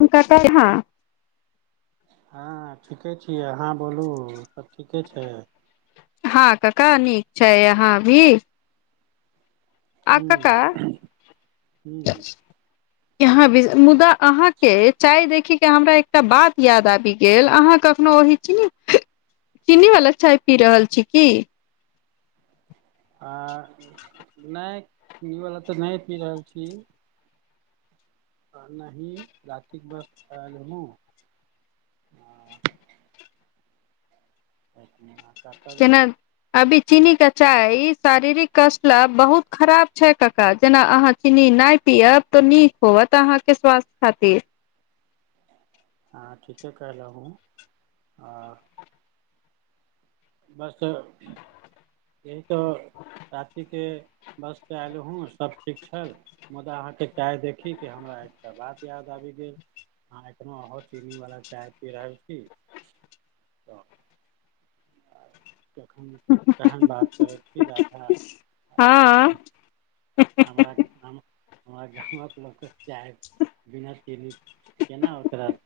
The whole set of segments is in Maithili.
हुंनका कइहँ। हँ ठीके छियै। आहाँ बोलू सब ठीके छैय। हँ कका नीक छै यहाँ अभी। आ कका। हूँ हूँ यहाँ बीज, मुदा अहाँके चाय देखिके हमरा एकटा बात याद आबि गेल अहाँ कखनो ओहि चीनी चीनी बला चाय पी रहल छी की? आ नहि चीनी बला तऽ नहि पी रहल छी। नही रातिक बस आयलहूँ। [unintelligible] केना अभी चीनीके चाय ई शारीरिक कस्ट लऽ बहुत खराब छै कका जेना अहाँ चीनी नहि पियब तऽ नीक होवत अहाँके स्वास्थ खातिर। हँ ठीके कहलहुँ। हँ बस एहि तऽ रातिके बस से आयलहूँ, सब ठीक छल मुदा अहाँके चाय देखी केऽ हमरा एकटा बात याद आबि गेल। अहाँ एखनो ओहो चीनीवला चाय पी रहल छी तऽ। आ कखन केहेन बात करैत छी राधा। हँ हमरा गामक हमर गाॅंमक लोक कऽ चाय बिना चीनी केना उतरत।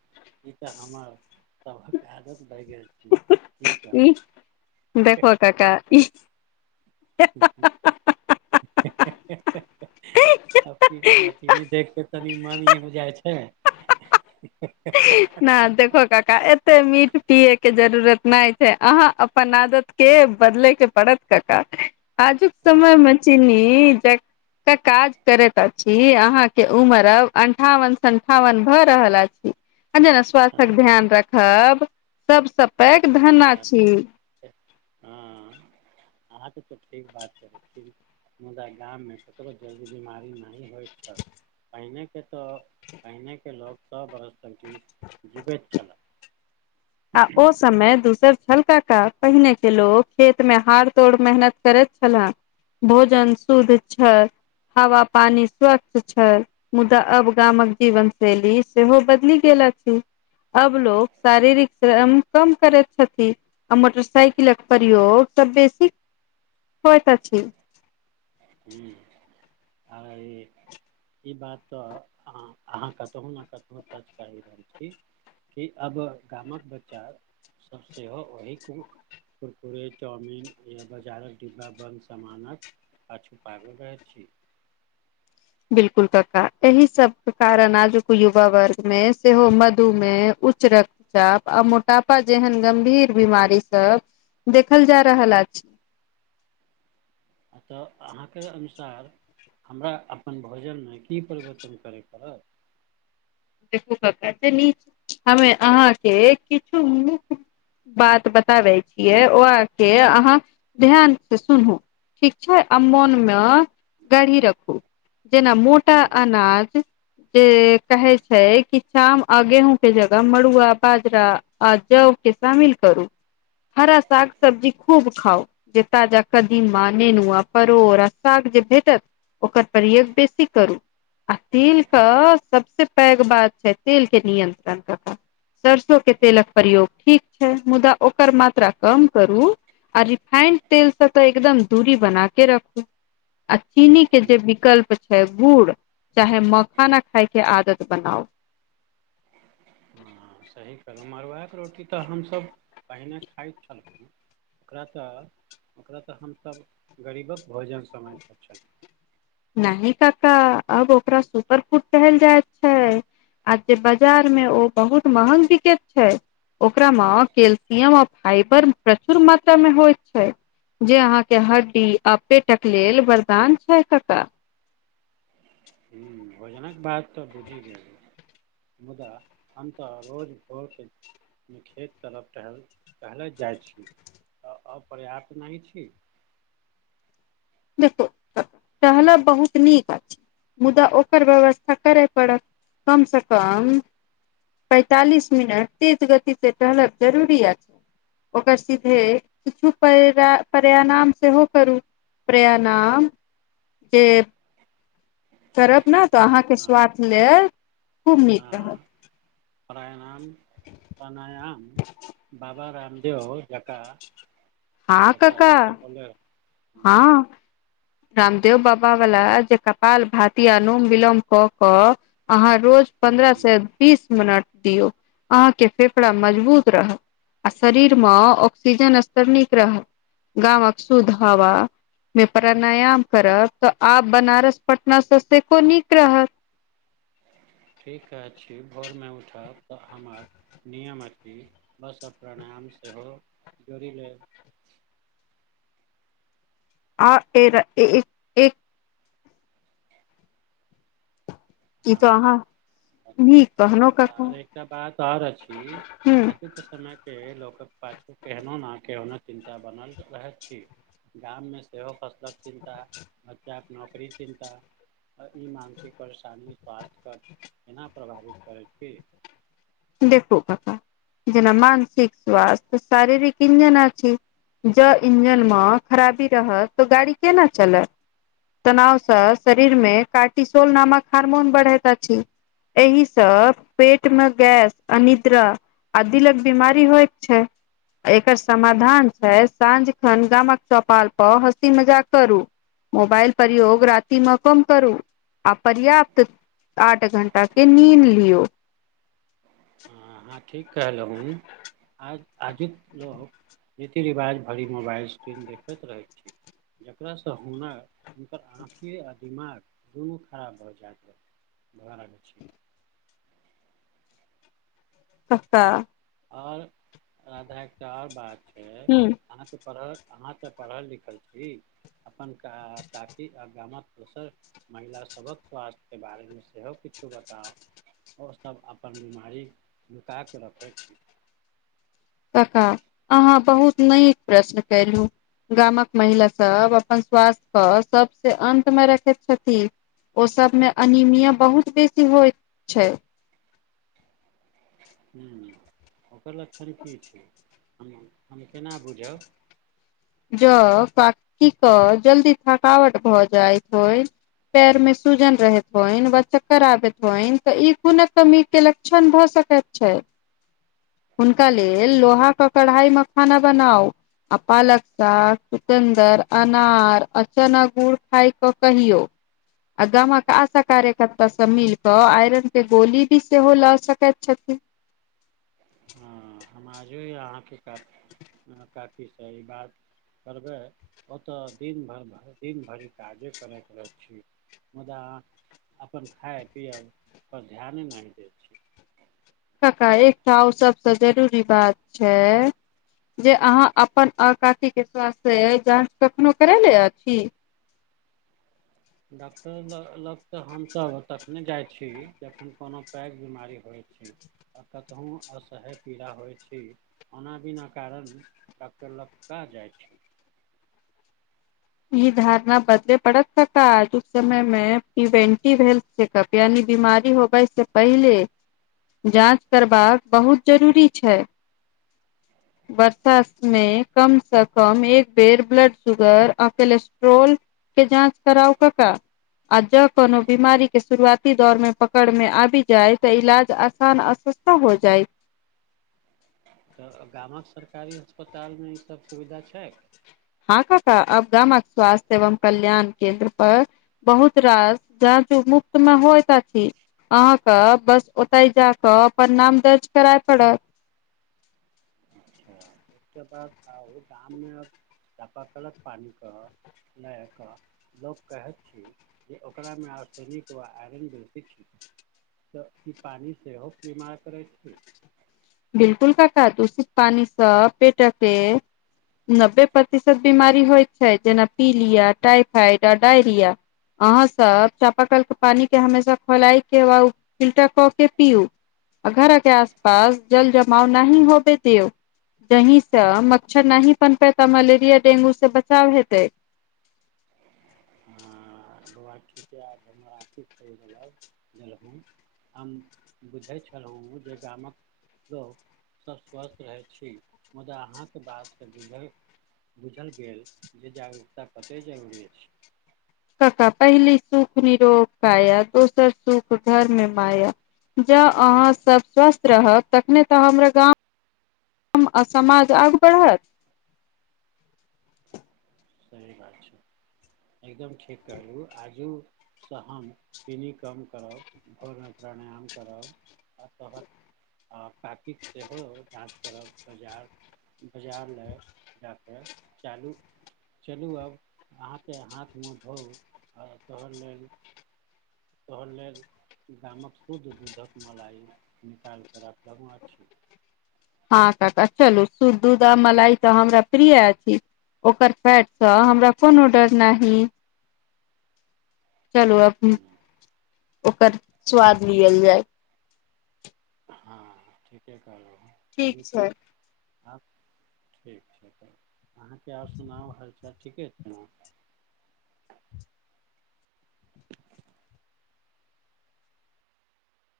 ई तऽ हमर सभक आदत भए गेल। ठीक कहलौ ई हे देखो हे हे कका हे ई हुं हुं हे हे हे हे हेहेहेहे आब की कहबा चीनी देखके तनि मन ई जाए छै [unintelligible] नहि देखहो काका एते मीठ पियए के जरूरत नहि छै अहाँ अपन आदत के बदलै के पड़त कका। आजुक समय हँ में चीनी ज---क काज करैत अछि। ई अहाँ के उमर अब अन्ठावन सन्ठावन भऽ रहल अछि आ जेना स हँ स्वास्थ्यक ध्यान रखब सबसँ पैघ ई धन बात आछि। तऽ हँ अहाँके तऽ ठीक बात कहै छी। मुदा गाम में ककरो जल्दी बीमारी नाहि होइत छल। पाहिनेके तऽ पाहिनेके लोक सौ बरस तक जीब जीबैत छला। आ ओ समय दूसर छलका- पहिनेके लोक खेत में हार तोड़ मेहनत करैत छलाह। भोजन शुद्ध छल हवा पानी स्वच्छ छल। मुदा अब गामक जीवन शैली सेहो बदली गेल अछि। अब लोक शारीरिक श्रम कम करैत छथि आ मोटरसाइकिलक प्रयोग सब बेसी होइत अछि। ह आइ ई बात तऽ अहाँ कतहु न कतहु सच कहि रहल छी। कि अब गामक बच्चा सब सेहो ओहि कु कुरकुरे, चाउमिन या बाजारक डिब्बा बन्द समानक पाछू पागल रहैत छी। बिल्कुल कक्का एहि सब के कारण आजुक युवा वर्ग में सेहो मधुमेह उच्च रक्त चाप आ मोटापा जेहन गंभीर बीमारी सब देखल जा रहल आछि। हँ तऽ अहाँके अनुसार हमरा अपन भोजन में की परिवर्तन करै पड़त। देखू कक्का एत्ते नीक हमें अहाँके किछु नीक बात बताबै छियै ओ अहाँ के अहाँ ध्यान से सुनू। ठीक छै आ मोन में गढ़ी रखू जेना मो टा हुँ, अनाज जे कहै छै छै कि धान आ गेहूँं के जगह मड़ुआ बाजरा आ जौव के शामिल करू। हरा साग सब्जी खूब खाउ जेता ज कदीमा नेनुआ परोरा आ साग जे भेटत ओकर प्रयोग बेसी करू आ तेल तऽ सबसे पैघ बात छै तेल के नियंत्रण करु। सरसो के तेलक प्रयोग ठीक छै मुदा ओकर मात्रा कम करू। आ रिफाइंड तेलसँ तऽ एकदम दूरी बनाके रखू। आ चीनी के जे हुँ, विकल्प छै गुड़ चाहे मखाना खाय के आदत बनाउ। हँ सही कलहुँ मड़ुआके रोटी तऽ हमसभ पहिने खाइत छलहु। ओकरा तऽ ओकरा तऽ हमसब गरीबक भोजन समझईत छलहु। नही कक्का आब ओकरा सुपर फूड कहल जायत छै। आ जे बाजार में ओ बहुत महंग बिकेत छै। ओकरा में कैल्सियम आ फाइबर प्रचुर मात्रा में होइत छै। जे अहाँके हड्डी आ पेटक लेल वरदान छै कक्का। हुं भोजनक बात तऽ बुझि गेलौ मुदा हम तऽ रोज भोरके खेत तरफ टहल टहलै जाइ छी तऽ अपर्याप्त नहि छी। देखू टहलब बहुत नीक आछि मुदा ओकर व्यवस्था करय पड़त कम सऽ कम पैंतालिस मिनट तेज गति से टहलब जरूरी अछि। ओकर सीधे किछु पराय प्रणायाम सेहो करू। प्रयाणाम से करब ने तऽ अहाँके हँ स्वास्थ्य लेल खूब नीक रहत। प्रायाणाम प्रणायाम बा बा रामदेव जकां, हँ जकां काका जैसे बोले ह हँ रामदेव बाबा वला जे कपाल भाति, अनुलोम विलोम क कऽ अहाँ रोज पन्द्रह हूँ से बीस मिनट दियौ, अहाँके फेफड़ा मजबूत रहत। आ शरीर मे ऑक्सीजन स्तर नीक रहत। गाँवक शुद्ध हवा मे प्राणायाम करब तऽ आब बनारस पटना से सेहो नीक रहत। ठीक अछि, भोरमे उठब तऽ हमर नियम अछि बस प्राणायाम सेहो जोड़ि लेब। आ [unintelligible] ई हँ त अहाँ नीक कहनो कका आर एकटा बात आओर अछि, हूँ आजुके समय के लोकक पाछू केहनो ने केहनो चिन्ता बनल रहै अछि। गाम मे सेहो चिन्ता, बच्चा के नौकरी चिन्ता आ ई मानसिक परेशानी स्वास्थ्यके एना प्रभावित करैत छै। देखू कका, जेना मानसिक स्वास्थ्य शारीरिक इंजन अछि। जँ इंजनमे खराबी रहत तऽ गाड़ी केना चलत? तनावसँ शरीर मे कार्टिसोल नामक हार्मोन बढ़ैत अछि। एहि स पेट मे गैस, अनिद्रा आ दिलक बीमारी होइत छै। एकर समाधान छै साँझ खन गामक चौपाल पर हँसी मजाक करू। मोबाइल प्रयोग राति मे कम करू। आ पर्याप्त आठ घण्टा के नींद लियौ। हँ अहां ठीक कहलहुँ। आज आजुक लोक रीति रिवाज भरि मोबाइल स्क्रीन देखैत रहै छी। जकरासँ हुनर हुनकर आँखि आ दिमाग दुनू खराब भऽ जाय भऽ रहल छै। कक्का। और राधा एकटा और बात छै हूँ अहाँके पढ अहाँ तऽ पढ़ल लिखल छी। अपन का बाकी आ गामक दोसर महिला सभक स्वास्थ्यके बारेमे सेहो किछु बताउ। ओ सभ अपन बिमारी नुका कऽ रखै छी। कक्का, अहाँ बहुत नीक प्रश्न केलहुं। गामक महिला सब अपन स्वास्थ्य के सबसँ अन्त मे रखैत छथि। ओ सब में एनीमिया बहुत बेसी होयत छै। हुं ओकर लक्षण की छै, हम हम केना बुझब? ज बाकी क जल्दी थकावट भऽ जाइत होय पैर मे सूजन रहैत होईन वा चक्कर आबैत होइन तऽ ई खुनक कमी के लक्षण क्षण भऽ सकैत छै। हुनका लेल लोहाक के कढ़ाई मे खाना बनाउ आ पालक। साग, चुकन्दर, अनार अ चना गुड़ खायके कहियौ। आ गामक आशा कार्यकर्ता सब मिल कऽ आयरन के गोली भी सेहो लए सकैत छथिन। हँ। हम आजो या आहाँके काफ- काफी सही बात। करबै ओतऽ दिन भऽ भरि दिन भरि काजे करैयत रह छी। मुदा अपन खायब पियब पर ध्याने नहि देत छी। कक्का एकटा आउ सबसे जरूरी बात छै। जे अहाँ अपन आ काकीके स्वास्थ्य जाँच कखनो करै ले अछि। डॉक्टर लग-लग तऽ हम सब तखने जाइत छी जखन कोनो पैघ बीमारी होइत छी। आ कतहुँ असहय पीड़ा होइत छी। ओना बिना कारण डॉक्टर लग का जाइत छै। ई धारणा बदले पड़त कक्का आजुक समय में प्रिवेन्टिव हेलथ चेकप यानि बीमारी होबइ से पहिले जाँच करबाक बहुत जरूरी छै। बर्षा में कम से कम एक बेर ब्लड शुगर आ- कोलेस्ट्रोल के जाँच कराउ कक्का। आ जँ कोनो बीमारी के शुरुआती दौर मे पकड़ मे आबि जायतऽ इलाज आसान असर तऽ हो जाइत। तऽ गामक सरकारी अस्पताल मे ई सब सुविधा छै। हँ कक्का अब गामक स्वास्थ्य एवं कल्याण केन्द्र पर बहुत रास जाच मुफ्त मे होइत अछि। आहाँके बस ओतऽ जा कऽ अपन नाम दर्ज करए पड़त। अच्छा एकटा बात ओर गाम मे चापाकलक पानिक पियै लायक लोक कहैत छी जे ओकरामे ऑसेनिक वा आयरन बेसी छै। तऽ कि पानी सेहो बीमार करै छी? बिल्कुल कक्का दुसित पानी सऽ पेटक के नब्बे प्रतिशत बीमारी होइ छै जेना पीलिया, टाइफाइड आ डायरिया। आहाँ सब चाप कल के पानी के हमेशा खोलाय के व फिल्टर कऽ के पीयु। घर के आस- पास जल जमाव नहि होवे दिओ। जहीं से मच्छर नहि पनपेत मलेरिया डेंगू से बचाव हेतै। आ बौआ ठीके जे हमरा अथि करि देलक गेलहुँ। हम बुझै छेलौ जे गामक लोक सब स्वस्थ रहै छी मुदा अहाँके बातके बुझै बुझल गेल जे जागरूकता कते जरूरी अछि। कक्का पहली सुख निरोग कया दोसर सुख घर मे माया। जँ आहाँ सब स्वस्थ रहब तखने तऽ हमरा गाँव आ समाज आगू बढ़त सही बात छै एकदम ठीक कहलहु आजू स हम चीनी कम करब भोजन प्राणायम करब अतः। आ काकी सेहो जाँच करब बजार। बजार लए जाकऽ चालू चलू आब अहाँके हाथ मुँह धोउ आ तोहन लेल तहन लेल गामक शुद्ध दूधक मलाइ निकालि कऽ राखलहुँ अछि हां कक्का चलू शुद्ध दूध आ मलाई तऽ हमरा प्रिय अछि ओकर फैटसँ हमरा कोनोडर नाहि चलू अब ओकर स्वाद लियल जाय। हँ ठीके कहलहुँ हँ चलू ठीक तब छै आब ठीक छै तऽ अहाँके आर सुनाउ हालचाल ठीके छै ने